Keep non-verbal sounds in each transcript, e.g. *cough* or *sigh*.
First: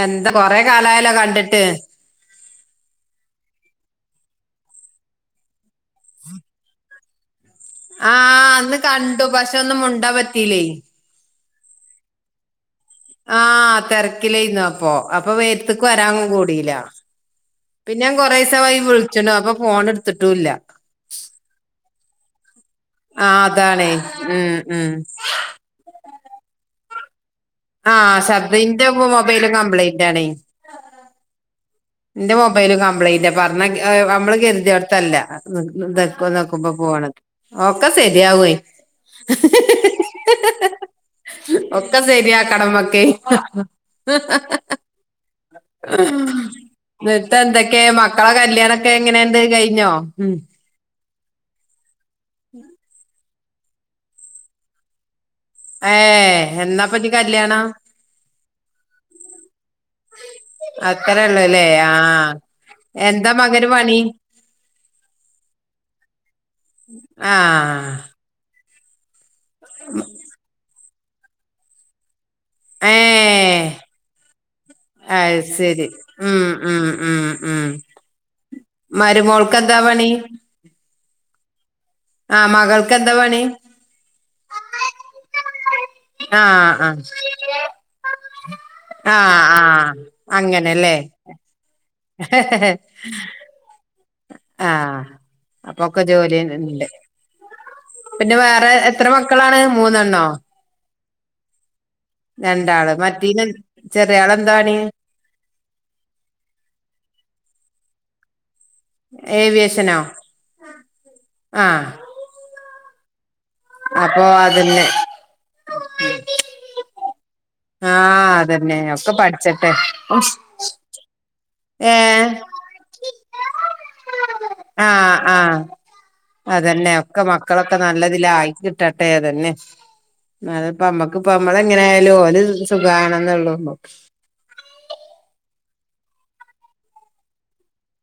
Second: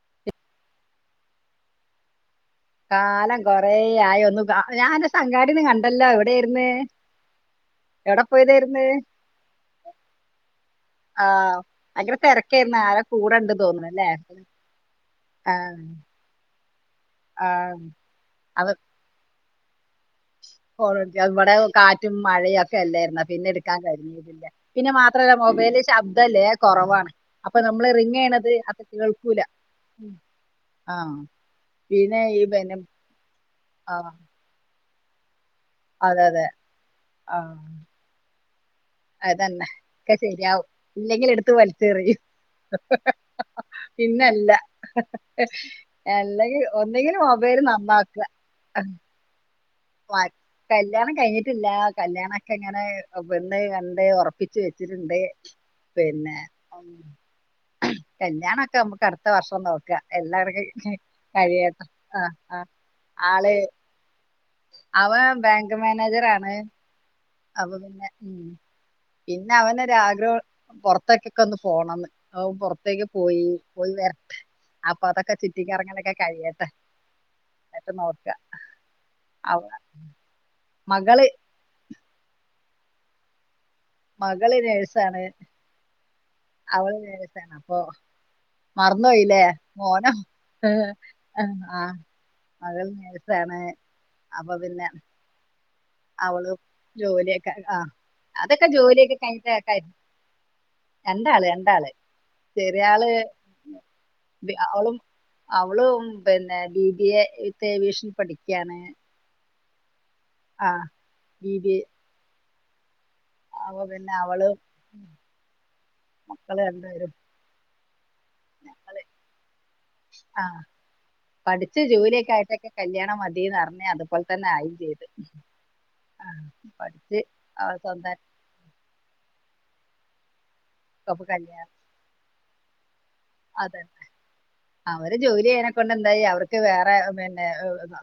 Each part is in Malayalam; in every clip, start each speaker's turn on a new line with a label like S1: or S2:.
S1: എന്താ കൊറെ കാലായാലോ കണ്ടിട്ട്
S2: കാലം കൊറ ആയി ഒന്ന് ഞാൻ സംങ്കാടിന്ന് കണ്ടല്ലോ എവിടെയിര്ന്ന്
S1: ആഹ അന്ന് കണ്ടു പക്ഷെ ഒന്നും മുണ്ടാൻ പറ്റില്ലേ
S2: ആ ഭയങ്കര തിരക്കായിന്ന് ആരെ
S1: ആ
S2: കൂടെണ്ട് തോന്നണല്ലേ
S1: തിരക്കിലായിരുന്നു അപ്പൊ അപ്പൊ
S2: ആഹ
S1: വേരത്തേക്ക് വരാൻ കൂടിയില്ല പിന്നെ ഞാൻ കുറെേ ദിവസമായി വിളിച്ചണു അപ്പൊ ഫോണടു
S2: കോൾടെക്കാൻ ഇവിടെ കാറ്റും മഴയൊക്കെ ല്ലായിരുന്ന
S1: ആ
S2: പിന്നെ എടുക്കാൻ
S1: അതാണേ
S2: കരുഞ്ഞിട്ടില്ല.
S1: ഉം ഉം
S2: പിന്നെ മാത്രല്ല മൊബൈല് ശബ്ദംല്ലേ കുറവാണ്. അപ്പൊ നമ്മൾ
S1: ആ
S2: റിങ് ചെയ്യണത് അത്
S1: സബ്ദിന്റെ
S2: കേൾക്കൂല
S1: മൊബൈല് കംപ്ലൈൻന്റ് ആണ്.
S2: ആ പിന്നെ
S1: എന്റെ
S2: ഈ
S1: മൊബൈല്
S2: പിന്നെ
S1: കംപ്ലൈയിന്റ് പറഞ്ഞ
S2: ആ
S1: നമ്മള് കരുതി എട്ത്തല്ല.
S2: അതെ അതെ
S1: നക്കുമ്പോക്കുമ്പോ പോണയ്
S2: ആ
S1: ഒക്കെ ശെരിയാവയ്
S2: അതന്നെ ഒക്കെ ശെരിയാവും ഇല്ലെങ്കിൽ എടുത്ത് വലിച്ചറിയും.
S1: കടമക്കെ
S2: അല്ലെങ്കിൽ ഒന്നെങ്കിൽ
S1: നിട്ട
S2: മൊബൈൽ
S1: എന്തൊക്കെയെ
S2: നന്നാക്കുക
S1: മക്കളെ കല്യാണൊക്കെ എങ്ങനെയണ്ട് കഴിഞ്ഞോ
S2: ആ,
S1: ഉം
S2: കല്യാണം കഴിഞ്ഞിട്ടില്ല കല്യാണൊക്കെ.
S1: ഏ എന്നാപ്പൊനി കല്യാണം.
S2: കല്യാണമൊക്കെ നമുക്ക് അടുത്ത വർഷം നോക്ക എല്ലാവർക്കും ഇനി
S1: അത്രേ ഉള്ളൂല്ലേ
S2: കഴിയാട്ടെ ആ
S1: ആഹ്
S2: ആ
S1: എന്താ മകന് പണി.
S2: അവന് ബാങ്ക് മാനേജർ ആണ് അപ്പൊ
S1: ആഹ്
S2: പിന്നെ പിന്നെ അവനൊരു ആഗ്രഹം പുറത്തൊക്കൊക്കെ ഒന്ന് പോണന്ന്. അവ പുറത്തേക്ക് പോയി. പോയി വരട്ടെ
S1: അയ് സെരി ഉം ഉം ഉം ഉം
S2: എന്നിട്ട് നോക്കാം
S1: മരുമോൾക്കന്താ പണി.
S2: മക
S1: ആ മകൾക്ക് എന്താ
S2: മകള് നേഴ്സാണ്
S1: ആഹ്
S2: അവള്
S1: ആഹ്
S2: നേഴ്സാണ് മറന്ന് പോയില്ലേ
S1: ആഹ് ആഹ്
S2: മോനോ ആഹ
S1: ഹ് ഹ്
S2: അപ്പൊ പിന്നെ
S1: ജോലി
S2: അവള്
S1: ഉണ്ട്
S2: ജോലിയൊക്കെ ആഹ
S1: പിന്നെ
S2: അതൊക്കെ
S1: വേറെ എത്ര
S2: ജോലിയൊക്കെ കഴിഞ്ഞിട്ട്
S1: മക്കളാണ്
S2: ആക്കരുന്നു
S1: മൂന്നെണ്ണോ
S2: രണ്ടാള് രണ്ടാള്
S1: രണ്ടാള്
S2: ചെറിയാള്
S1: മറ്റീന് ചെറിയാളെന്താണ്
S2: അവളും അവളും പിന്നെ B B A with aviation പഠിക്കയാണ്.
S1: ഏവിയേഷനോ?
S2: ആഹ് ബി ബിഎ
S1: ആഹ്
S2: അപ്പൊ പിന്നെ അവള് മക്കള് രണ്ട് പേരും
S1: ആഹ അതെന്നെ ഒക്കെ പഠിച്ചട്ടെ
S2: ആ പഠിച്ച്
S1: ഏഹ്
S2: ജോലിയൊക്കെ ആയിട്ടൊക്കെ കല്യാണം മതീന്ന്റഞ്ഞ് അതുപോലെ തന്നെ ആയിയും ചെയ്ത്.
S1: ആഹ് ആഹ് അതന്നെ
S2: പഠിച്ച്
S1: ഒക്കെ
S2: അവ
S1: മക്കളൊക്കെ
S2: സ്വന്തം
S1: നല്ലതിലായി കിട്ടട്ടെ അതന്നെ ന്നാലുംപ്പോന്നമക്ക് ഇപ്പ നമ്മള്എങ്ങനൊയാലും ഓല് സുഖാണം.
S2: അതന്നെ അവര് ജോലി ചെയന ലിയാണ്ട്ന്തായി അവർക്ക് വേറെ പിന്നെ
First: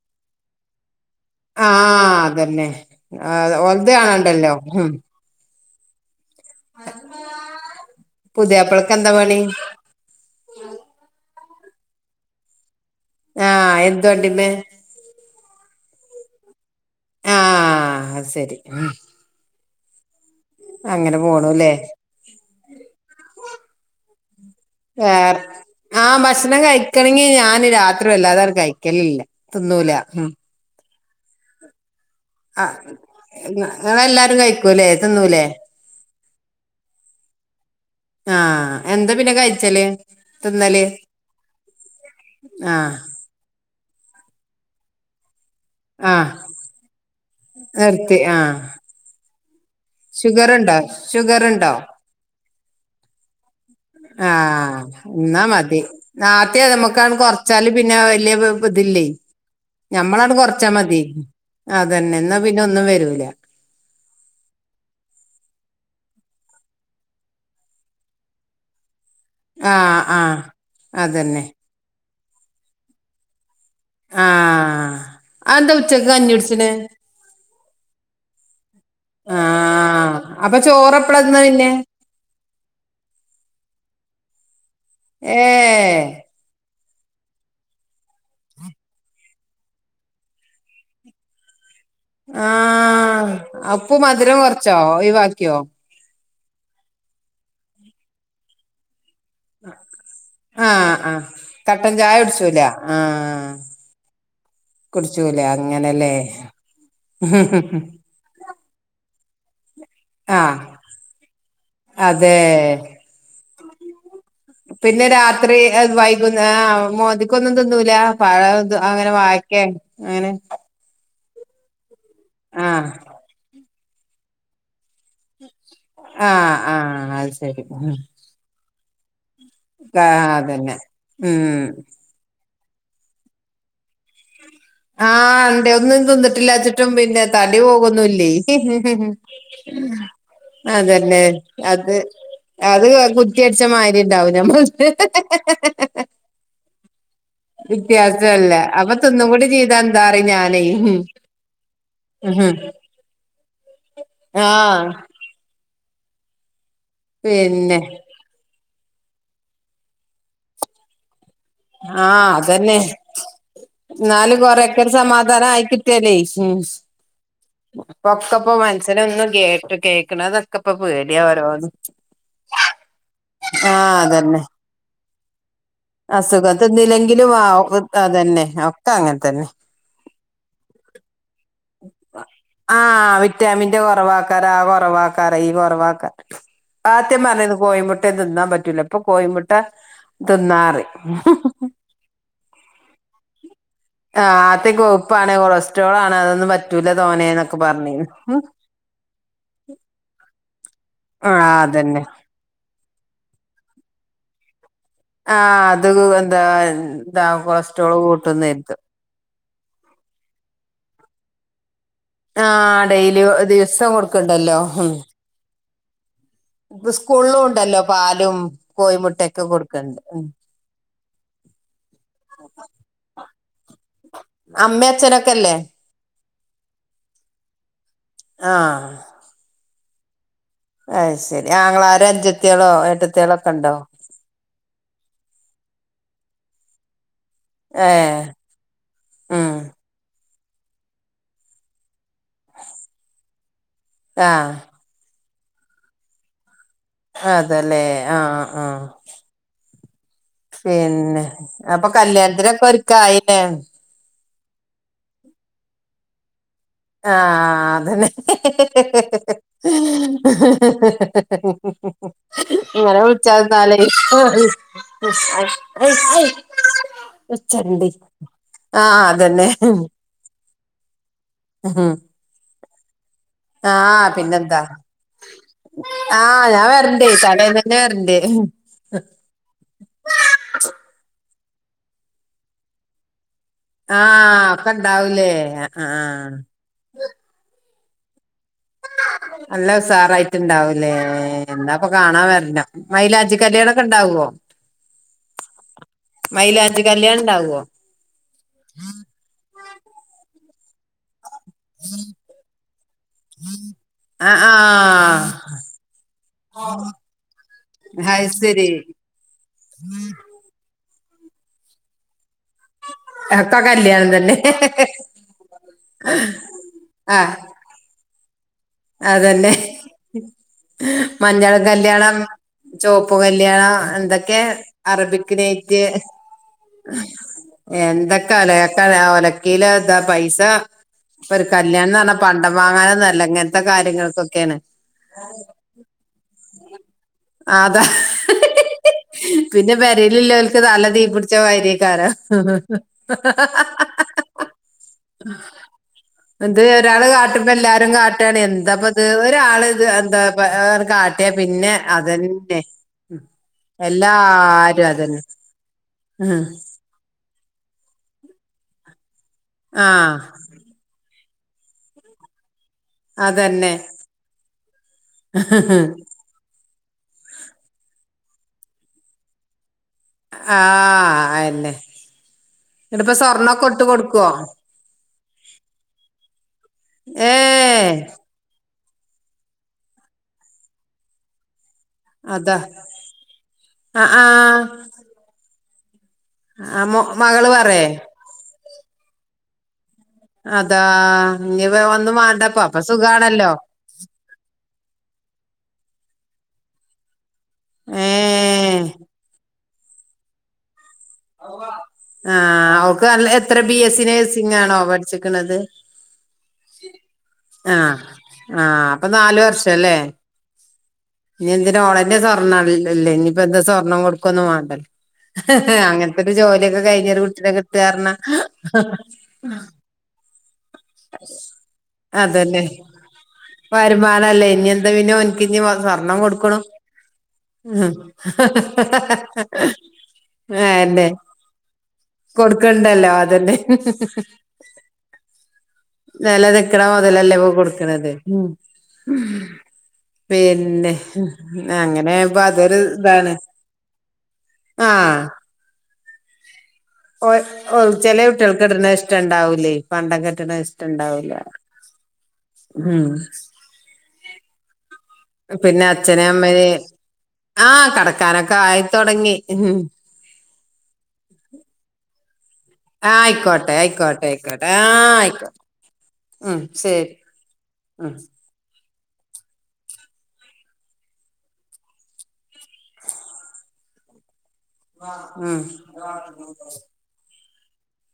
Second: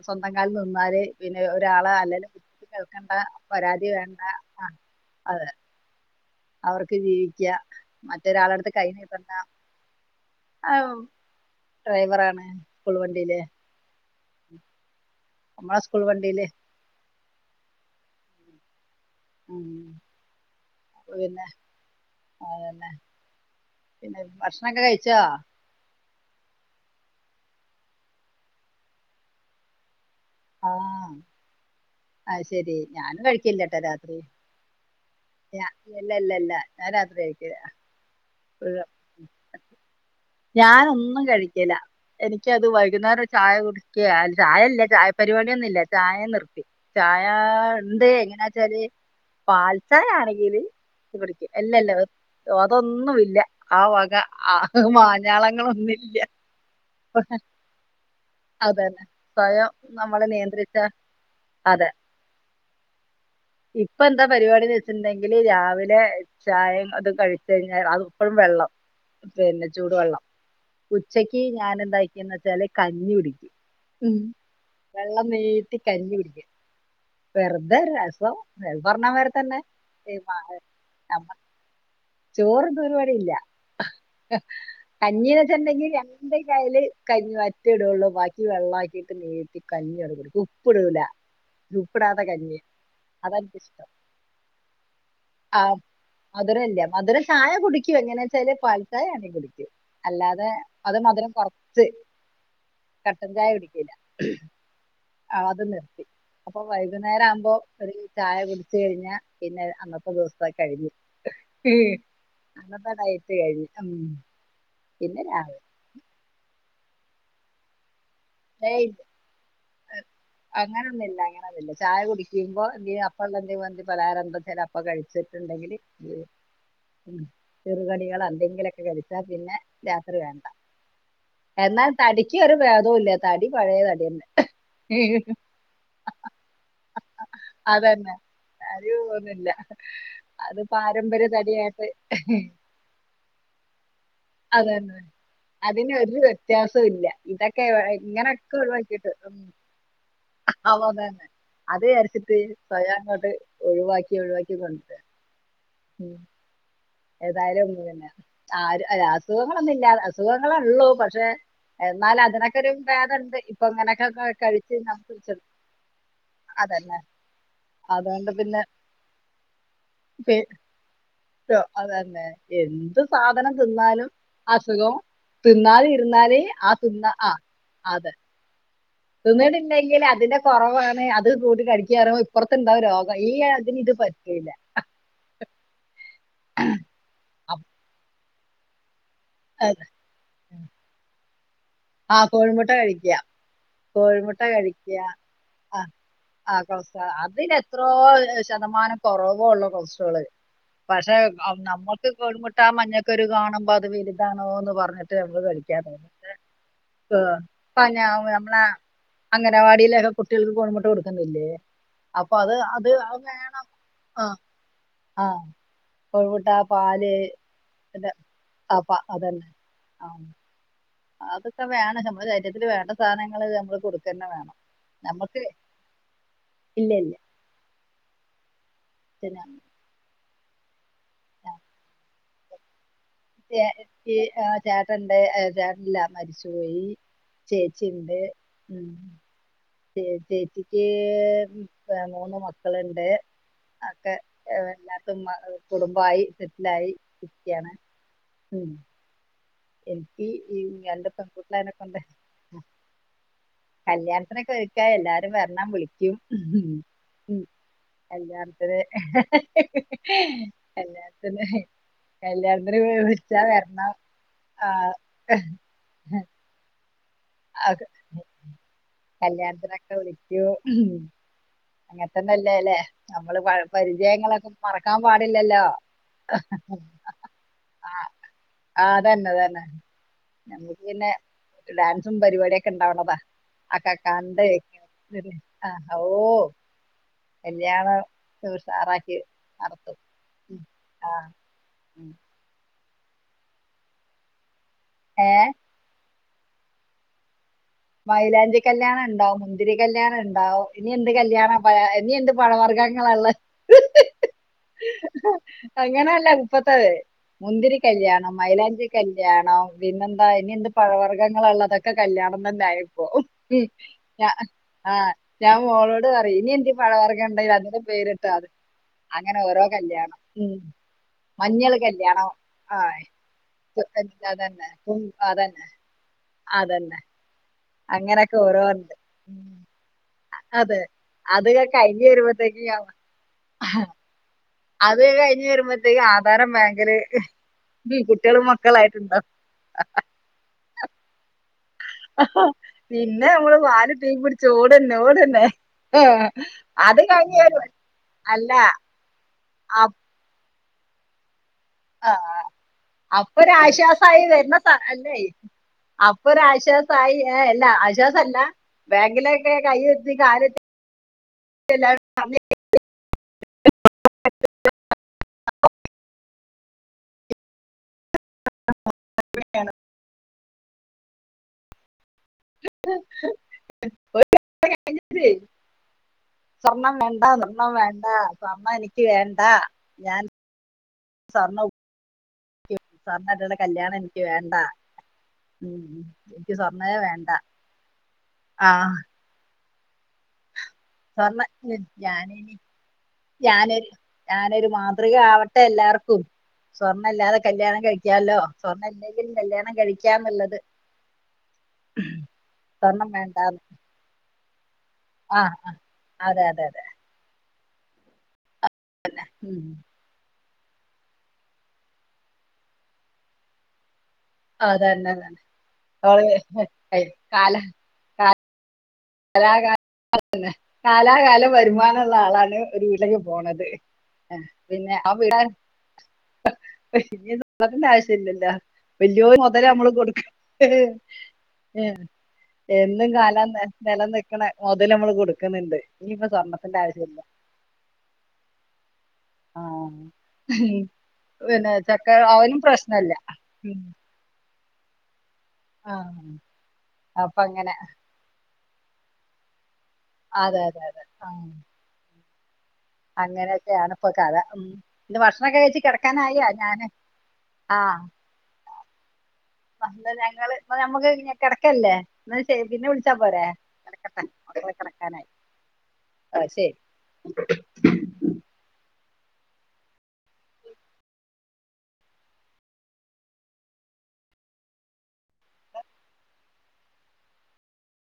S2: സ്വന്തംകാലം നിന്നാല് പിന്നെ ഒരാള്
S1: ആഹ്
S2: അല്ലലും
S1: അതന്നെ
S2: കേൾക്കേണ്ട
S1: ആഹ്
S2: പരാതി
S1: ഓൽത്
S2: വേണ്ട
S1: കാണണ്ടല്ലോ
S2: ആ
S1: ഉം
S2: അതെ, അവർക്ക് ജീവിക്ക മറ്റൊരാളടുത്ത്
S1: പുതിയാപ്പളക്കെന്താ
S2: കൈനീട്ടണ്ട.
S1: പണി
S2: ആ ഡ്രൈവറാണ് സ്കൂൾവണ്ടിയിലെ
S1: തുവണ്ടിമ്മേ
S2: നമ്മടെ സ്കൂൾ വണ്ടില്.
S1: ആഹ സെരി അ
S2: അം..
S1: അങ്ങനെ പോണു ല്ലേ
S2: അതന്നെ, പിന്നെ ഭക്ഷണക്കെ കഴിച്ചാ?
S1: വേറെ ആ ഭക്ഷണം കഴിക്കണങ്കി ഞാന് രാത്രി വല്ലാതൻട് കഴിക്കലില്ല, തിന്നൂല.
S2: ആഹ്
S1: ആ
S2: ആഹ്ശെരി ഞാനും കഴിക്കില്ലട്ടോ രാത്രി
S1: ഇങ്ങളെല്ലാരും കഴിക്കൂലേ തിന്നൂലേ
S2: ല്ലല്ലല്ല. ല്ല ഞാൻ രാത്രി കഴിക്കൂല.
S1: ആഹ്, എന്താ പിന്നെ കഴിച്ചല് തിന്നല്
S2: ഞാന് ഒന്നും കഴിക്കല, എനിക്യത്
S1: ആഹ്
S2: വൈകുന്നേരരുചായ കുടിച്ച് ക്ക ചായല്ല ചായപരിപാടി ന്നില്ല ചായ
S1: ആഹ്
S2: നിർത്തി. ചായാ ണ്ട്
S1: നിർത്തി ആഹ്
S2: എങ്ങനെച്ചാല്. പാൽച്ചായ ആണെങ്കില്
S1: ഷുഗറുണ്ടോ
S2: പിടിക്കും.
S1: ഷുഗറുണ്ടോ
S2: എല്ലല്ല അതൊന്നുല്ല.
S1: ആഹ ൻ ന്നാ മതി.
S2: മാഞ്ഞാളങ്ങളൊന്നുമില്ല
S1: ന്നാദ്യംനമുക്കണ്ട് കൊർച്ചാല് പിന്നെ
S2: അതന്നെ
S1: വല്യതില്ലേ
S2: സ്വയം
S1: നമ്മള
S2: നമ്മളെ
S1: ന്നു കൊർച്ചാ
S2: നിയന്ത്രിച്ച
S1: മതി.
S2: അതെ
S1: അതന്നെ, ന്നാ പിന്നൊന്നും വരൂല.
S2: ഇപ്പൊ എന്താ പരിപാടിന്ന് വെച്ചിട്ട്ണ്ടെങ്കിൽ രാവിലെ ചായും അത് കഴിച്ച കഴിഞ്ഞാൽ അതപ്പഴും വെള്ളം പിന്നെ ചൂട്
S1: ആഹ്
S2: വെള്ളം
S1: ആഹ്
S2: ഉച്ചക്ക്
S1: അതന്നെ
S2: ഞാനെന്താ ന്ന് വെച്ചാല് കഞ്ഞി കുടിക്കും. ഉം
S1: ആഹ്
S2: വെള്ളം
S1: അതെന്താ
S2: നീട്ടി
S1: ഉച്ചക്ക്
S2: കഞ്ഞി പിടിക്കും
S1: കുടിച്ച്ണ്
S2: വെർതെരുരസ് ങ്ങളി പറഞ്ഞമാരി തന്നെ
S1: ആഹ്
S2: ഈമാ
S1: അപ്പൊ ചോറെപ്പളാ
S2: അമ്മ
S1: തിന്നാ പിന്നെ
S2: ചോറ്തിന്ന ഒരുപാരിപാടില്ല കഞ്ഞീന്ന് വച്ചണ്ടെങ്കിൽ
S1: ഏഹ്
S2: രണ്ട് കയ്ല് കഞ്ഞ വറ്റ്ടുള്ളൂ ബാക്കി വെള്ളാക്കിട്ട് നീട്ടി കഞ്യൻട് കുടിക്കും. ഉപ്പ്ടൂല.
S1: ആഹ അപ്പോ മധുരം കൊർച്ചോ ഒഴിവാക്കിയോ?
S2: മധുരല്ല മധുരം ചായ കുടിക്കും എങ്ങനെച്ചാല് പാൽ ൽചായ ആണെങ്കി കുടിക്കും അല്ലാതെ
S1: ആഹ്
S2: അത്
S1: ആഹ്
S2: മധുരം കൊറച്ച്,
S1: കട്ടൻ ചായ കുടിച്ചൂല
S2: കട്ടൻ ചായ
S1: ആഹ്
S2: കുടിക്കൂല. ഹ്മ്..
S1: കുടിച്ചൂല
S2: ആ അത് നിർത്തി
S1: അങ്ങനെല്ലേ
S2: അപ്പൊ വൈകുന്നേരാവുമ്പോ ഒരു ചായ കുടി ച്ച്കഴിഞ്ഞ പിന്നെ അന്നത്തെ ദിവസംകഴിഞ്ഞു.
S1: അതേ....
S2: ഉം.
S1: പിന്നെ രാത്രി വൈകുന്നേ ആഹ മോന്തിക്കൊന്നും തിന്നൂലാ. പഴോ
S2: രാവിലെ
S1: അങ്ങനെ വായക്കേ അങ്ങനെ
S2: അതല്ല ചായ കുടിക്കുമ്പോ
S1: ആഹ്
S2: ന്തേലും അപ്പള്ള എന്തെ വന്തി പലഹാരം ന്തെച്ചാൽ അപ്പോ കഴിച്ചിട്ടുണ്ടെങ്കില് ന്തേ..
S1: ആഹ് ആഹ് അത് ശരി ഉം
S2: ചെറുകടികള ന്തെങ്കിലൊക്കെ കഴി പിന്നെ,
S1: ആ
S2: രാത്രി വേണ്ട
S1: അതന്നെ ഉം
S2: എന്നാൽ തടിക്കൊരു ഭേദവും ഇല്ലാ, തടി പഴേ തട്യന്നെ
S1: ആഹ ണ്ട് ഒന്നും തിന്നിട്ടില്ലാച്ചിട്ടും പിന്നെ തടി
S2: അതന്നെ
S1: പോകൊന്നുല്ലേയ്
S2: തടി പോകുന്നില്ല അത്
S1: അതന്നെ,
S2: പാരമ്പര്യ തടിയായിട്ട്
S1: അത് അത് കുറ്റ്യട്ച്ച മാരി ഉണ്ടാവും.
S2: അതന്നെ അതിന് ഒരു വ്യത്യാസവും ഇല്ല ഇതൊക്കെ
S1: വ്യത്യാസല്ല
S2: ഇങ്ങനൊക്കെ
S1: അപ്പൊ
S2: ഒഴിവാക്കിയിട്ട്
S1: തിന്നും
S2: ഉം,
S1: കൂടി ചെയ് ഇതെന്താറി ഞാനെയ്
S2: അവ
S1: ഉഹും
S2: അതന്നെ അത് വിചാരിച്ചിട്ട്
S1: ഉഹും
S2: സ്വയം അങ്ങോട്ട് ഒഴിവാക്കി ഒഴിവാക്കി കൊണ്ടര ഉം ഏതായാലും ഒ പിന്നെ ആ അല്ലാ അസുഖങ്ങളൊന്നും ഇല്ലാത, അസുഖങ്ങളെള്ളൂ പക്ഷെ
S1: ആ
S2: എന്നാൽ അതിനൊക്കെ ഒരു
S1: അതന്നെ
S2: ഭേദണ്ട് ഇപ്പൊ ഇങ്ങനൊക്കെ
S1: എന്നാലും
S2: കഴിച്ചച്ച്
S1: കൊറെയൊക്കെ ഒരു
S2: നട്ടു
S1: സമാധാനം
S2: അതന്നെ, അതുകൊണ്ട്
S1: പ്പൊക്കൊപ്പോ
S2: പിന്നെ
S1: മൻസ്സന് ഒന്നും കേട്ട്
S2: പേ-
S1: കേൾക്കണതൊക്കെപ്പോപേട്യ ഓരോ
S2: അതന്നെ, എന്ത് സാധനം
S1: ആ
S2: തിന്നാലും അസുഖം തിന്നാതിരുന്നാല്
S1: അസുഖം
S2: ആ തിന്ന
S1: തിന്നില്ലെങ്കിലും ആ ഒക്
S2: അതെ
S1: അതന്നെ അങ്ങനെ
S2: തിന്നിട്ടില്ലെങ്കിൽ അതിന്റെ കൊറവാണ്.
S1: ആഹ
S2: ഈ
S1: വിറ്റാമിന്റെ
S2: അതിന് ഇത് പറ്റില്ല
S1: കൊറവാക്കാരം ആ കൊറവാക്കാരം ഈ കൊറവാക്കാരം ആത്ത്യം പറഞ്ഞിന്ന്
S2: അപ്പ-
S1: കോഴിയിമുട്ടിം തിന്നാം പറ്റുല്ല, ഇപ്പൊ കോഴിമുട്ട
S2: അതെ.
S1: തിന്നാറിം
S2: ആ കോഴിമുട്ട കഴിക്ക്യ.
S1: ആഹ്
S2: കോഴിമുട്ട
S1: ആദ്യം
S2: കഴിക്ക്യ
S1: കൊഴുപ്പാണ്
S2: ആ
S1: കൊളസ്ട്രോൾ ആണ് അതൊന്നും
S2: ആ
S1: പറ്റൂല
S2: കോളസ്റ്റ് റോൾ അതിന്
S1: തോനെന്നൊക്കെ
S2: എത്രോ
S1: പറഞ്ഞീന്നു
S2: ശതമാനം അങ്ങനെ കൊറവുള്ള കൊളസ്റ്ററോള് പക്ഷെ
S1: ആഹ് അതന്നെ
S2: നമ്മൾക്ക് കൊഴിമുട്ട ആ മഞ്ഞക്കൊരു കാണുമ്പോ അത് വലുതാണോന്ന് പറഞ്ഞു.
S1: ആന് അത് എന്താ എന്താ
S2: ഏഹ് ഇപ്പൊ
S1: കൊളസ്ട്രോള്
S2: ഞാ നമ്മളെ
S1: കൂട്ടുന്നര്തും.
S2: അംഗനവാടിയിലൊക്കെ കുട്ടികൾക്ക് കോഴിമുട്ട കൊടുക്കുന്നില്ലേ? അപ്പൊ
S1: ആ
S2: അത് അത്
S1: ഡെയിലി ദിവസം
S2: ആഹ്
S1: കൊടുക്കണ്ടല്ലോ.
S2: ആഹ് കോഴിമുട്ട പാല്
S1: സ്കൂളിലും ഉണ്ടല്ലോ
S2: പിന്നെ
S1: പാലും
S2: ആ
S1: കോഴിമുട്ടയൊക്കെ
S2: അതന്നെ
S1: കൊടുക്കണ്ട്
S2: ആ
S1: ഉം
S2: അതൊക്കെ വേണം നമ്മള് ശരീരത്തില് വേണ്ട സാധനങ്ങള് നമ്മള് കൊടുക്കന്നെ വേണം. നമ്മക്ക്
S1: അമ്മഅച്ഛനൊക്കെല്ലേ
S2: ഇല്ല ഇല്ല.
S1: ആഹ്
S2: ചനാണ്.
S1: അയ്ശരി. ആങ്ങളാരോ അഞ്ചെത്തിയാളോ ഏട്ടത്തി
S2: ചേ ചേട്ടണ്ട് ചേട്ടനല്ല മരിച്ചുപോയി. ചേച്ചിയുണ്ട്.
S1: ഏഹ് ഉം
S2: ചേ ചേച്ചിക്ക് പ്പൊമൂന്ന് മക്കളുണ്ട്. ഒക്കെ
S1: ആഹ്
S2: എല്ലാത്തും കുടുംബായി.
S1: അതല്ലേ ആഹ് ആഹ്
S2: ഉം ഈ രണ്ട്
S1: പിന്നെ
S2: പെൺകുട്ടികളെ
S1: അപ്പൊ
S2: കൊണ്ട്
S1: കല്യാണത്തിനൊക്കെ ഒരിക്കായില്ലേ.
S2: അനകൊരുക്കാൻ എല്ലാരും വരെണം വിളിക്കും.
S1: ആ
S2: ഉം
S1: അതന്നെ
S2: കല്യാണത്തിന് കല്യാണത്തിന് കല്യാണത്തിന്
S1: ഇങ്ങനെ
S2: വിളിച്ചാ
S1: വിളിച്ചാന്നാലേ
S2: വരണം ആ
S1: ഉച്ചണ്ടി ആഹ്, അതന്നെ.
S2: ഉം അങ്ങൻതന്നെല്ലേ ല്ലേ
S1: ആഹ് പിന്നെന്താ,
S2: പാടില്ലല്ലോ
S1: ആഹ് ഞാൻ വെര്ണ്ട് തലേന്നന്നെ വര്ണ്ട് ന്തേലും
S2: ആഹ് തെന്നെ, തെന്നെ, പിന്നെ ഡാൻസും, പരിപാടിയൊക്കെ ഇണ്ടാവ്ണതാ.
S1: ആഹ്
S2: ആകണ്ടാക്തെ
S1: ഒക്കെ ഇണ്ടാവൂലേ
S2: ആ ഓ..
S1: ആഹ്
S2: കല്യാണം ഉഷാറാക്കി
S1: നല്ല
S2: നടത്തും
S1: ഉസാറായിട്ടുണ്ടാവൂലേ..
S2: ആ
S1: എന്നാ പ്പൊ കാണാൻ വെര്നം. മൈലാഞ്ചി കല്യാണൊക്കെ ഉണ്ടാവോ?
S2: ഏ
S1: മൈലാഞ്ചി കല്യാണം ഉണ്ടാവോ?
S2: മൈലാഞ്ചി കല്യാണണ്ടാവും മുന്തിരി. കല്യാണണ്ടാവും ഇനി എന്ത് കല്യാണം ആ പ ഇനി എന്ത് പഴവർഗ്ഗങ്ങളാ ള്ളത് എ
S1: ആഹ് ആഹ്
S2: അങ്ങനെല്ലെ ഇപ്പത്തത് മുന്തിരി
S1: അത്
S2: കല്ല്യാണം,
S1: ശരി
S2: മൈലാഞ്ചി കല്യാണം, പിന്നെന്താ ഇനി എന്ത് പഴവർഗ്ഗങ്ങളല്ല ഇതൊക്കെ കല്യാണം തന്നെ ആായിരിക്കും.
S1: ഒക്ക കല്യാണം തന്നെ
S2: ആഹ് ഞാൻ മോളോട് പറയും ഇനി എന്ത് പഴവർഗം
S1: ആഹ്
S2: ഇണ്ടെങ്കിൽ അതിന്റെ പേര്
S1: അതന്നെ
S2: ഉം
S1: മഞ്ഞളും
S2: മഞ്ഞൾ
S1: കല്യാണം
S2: ആ
S1: ചേപ്പ് കല്യാണം എന്തൊക്കെ
S2: അതന്നെ അതന്നെ
S1: അറബിക്നൈറ്റ്
S2: അതന്നെ
S1: എന്തൊക്കെ
S2: അങ്ങനൊക്കെ
S1: അലാക്കാ
S2: ഓരോന്നുണ്ട്
S1: ഒലക്കീലെ താ പൈസ
S2: അതെ
S1: ഇപ്പൊ ഒരു
S2: അത്
S1: കല്യാണം
S2: കഴിഞ്ഞ്
S1: ന്നർഞ്ഞാൽ പണ്ടം
S2: വരുമ്പോഴത്തേക്ക്
S1: വങ്ങാനെന്നല്ല അങ്ങനത്തെ കാര്യങ്ങൾക്കൊക്കെ.
S2: അത് കഴിഞ്ഞ് വരുമ്പോഴ്ത്തേക്ക് ആധാരം ബാങ്കില്
S1: അതാ
S2: കുട്ടിയെളും മക്കളായിട്ടുണ്ടാവും
S1: പിന്നെ പെരേലില്ലോൽക്ക് തല തീ പിടിച്ച മായിരിയേക്കാരം
S2: പിന്നെ നമ്മള് വാലും തീ പിടിച്ച് ഓടെന്നെ, ഓടെന്നെ, ആ
S1: ഇത്
S2: അത്
S1: ഒരാള് കാട്ടുമ്പോ
S2: കഴിഞ്ഞെരും
S1: എല്ലാരും കാട്ടാണ്
S2: അല്ലാ
S1: എന്താപ്പ ഇത് ഒരാള് ഇത് എന്താ പാ.. കാട്ടിയാ പിന്നെ. അതെന്നെ.
S2: അപ്പൊ ഒരു
S1: എല്ലാരും അതന്നെ.
S2: അപ്പൊരു
S1: ഉം
S2: ആശ്വാസായി ഏ എല്ലാ വിശ്വാസല്ല ബാങ്കിലൊക്കെ കയെത്തി
S1: ആഹ്
S2: കാലെത്തി
S1: അതന്നെ. ഹ് ഹ്
S2: *inaudible*
S1: ആ അയ്ന്നെ ഇന്നിട്ടിപ്പോ സ്വർണൊക്കെ ഒട്ട് കൊടുക്കേ?
S2: സ്വർണം വേണ്ടാ സ്വർണം വേണ്ടാ സ്വർണം എനിക്ക് വേണ്ടാ ഞാൻ. സ്വർണവും
S1: അതാ
S2: സ്വർണട്ടിട്ട് കല്യാണം
S1: ആ
S2: എനിക്ക്
S1: ആ
S2: വേണ്ടാ..
S1: ആ.. മേ മകള് പറയെ?
S2: ആഹ്
S1: അതാ ഇനിപ്പ
S2: സ്വർണം
S1: ഒന്നും
S2: ഞാനിനി
S1: വേണ്ടപ്പ അപ്പൊ സുഖാണല്ലോ
S2: ഞാന് ഞാനൊരു മാതൃക ആവട്ടെ. ആവട്ടെ എല്ലാർക്കും സ്വർണ്ണല്ലാതെ കല്യാണം
S1: ഏ
S2: കഴിക്കാല്ലോ സ്വർണ്ണംല്ലെങ്കിലും കല്യാണം കഴിക്കാന്നുള്ളത്
S1: ആ
S2: സ്വർണം
S1: അവ്ക്ക് എത്ര
S2: വേണ്ടാന്ന്
S1: ബി. എസ്സി. നേഴ്സിംഗ് ആണോ? പഠി
S2: ആ
S1: പഠിച്ച്ക്ക്ണത്
S2: അതെ അതെ അതെ
S1: ആഹ് ആ അപ്പൊ നാലു
S2: ഉം.
S1: വർഷല്ലേ.. ഇനി എന്തിനാ ഓളനെ സ്വർണ്ണലല്ലേ ഇനിയിപ്പ എന്തിനാ സ്വർണ്ണം കൊടുക്ണ് കെന്നും വേണ്ടല്ലോ
S2: അതന്നെ അതന്നെ.
S1: ഹ് ഹ് അങ്ങൻത്തെ
S2: അവള്
S1: ഒരു ജോലിയൊക്കെ
S2: ഏയ്
S1: കഴിഞ്ഞെരു കുട്ടിനെ കിട്ടാന്ന്റഞ്ഞാ.
S2: കലാ കാലം അതന്നെ കാലാകാലം വരുമാനള്ള ആളാണ് ഒരു വീട്ടിലേക്ക് പോണത് ഏ,
S1: ആണല്ലേ ഇനി എന്താ പിന്നെ
S2: ആ വീട്
S1: ഓനിക്കിനി സ്വർണം കൊടുക്കുന്നു? ആ
S2: അതിന്റെ ആവശ്യല്ലല്ലോ
S1: ആഹ
S2: വല്യോരു മുതല് നമ്മള് കൊടുക്ക
S1: ആഹ അയെന്നെ കൊടുക്കണ്ടല്ലോ
S2: എന്നും കാലം
S1: അതന്നെ
S2: നിലം നിക്കണ മുതല് നമ്മള് കൊടുക്കുന്നുണ്ട് ഇനിയിപ്പോ സ്വർണത്തിന്റെ
S1: നിലനിക്ക്ണ
S2: ആവശ്യല്ല
S1: മൊതലല്ലേഇപ്പോ കൊടുക്ക്ണത്
S2: ആഹ്
S1: പിന്നെ
S2: പിന്നെ ചക്ക
S1: അങ്ങനാവുമ്പൊ
S2: അവനും
S1: അതൊരു
S2: പ്രശ്നല്ല
S1: ഇതാണ്.
S2: ഉം
S1: ആഹ
S2: ആഹ്
S1: ഒ
S2: അപ്പൊ അങ്ങനെ
S1: ഒ ചെലേ കുട്ടാൾ കേട്ട്ണത് ഇഷ്ടം ഇണ്ടാവലേ പണ്ടം
S2: അതെ
S1: കെട്ടണത് ഇഷ്ട
S2: അതെ അതെ
S1: ഇണ്ടാവൂല.
S2: ആഹ് അങ്ങനെയൊക്കെയാണ് ഇപ്പൊ കഥ ഇന്ന് ഭക്ഷണൊക്കെ കഴിച്ച്
S1: പിന്നെ അച്ഛന
S2: കിടക്കാനായോ
S1: അമ്മന്
S2: ഞാന്
S1: ആഹ
S2: ആഹ്
S1: കടക്കാനൊക്കെ ആയിത്തൊടങ്ങി. ഉം
S2: ഞങ്ങള് ഇ നമ്മക്ക് കിടക്കല്ലേ? ശരി പിന്നെ
S1: ആഹ
S2: വിളിച്ചാ പോരെ
S1: ആയിക്കോട്ടെ
S2: കിടക്കട്ടെ
S1: ആയിക്കോട്ടെ ആയിക്കോട്ടെ
S2: മക്കള്
S1: ആ
S2: കിടക്കാനായി
S1: ആയിക്കോട്ടെ ഉം ശരി ഉം ഉം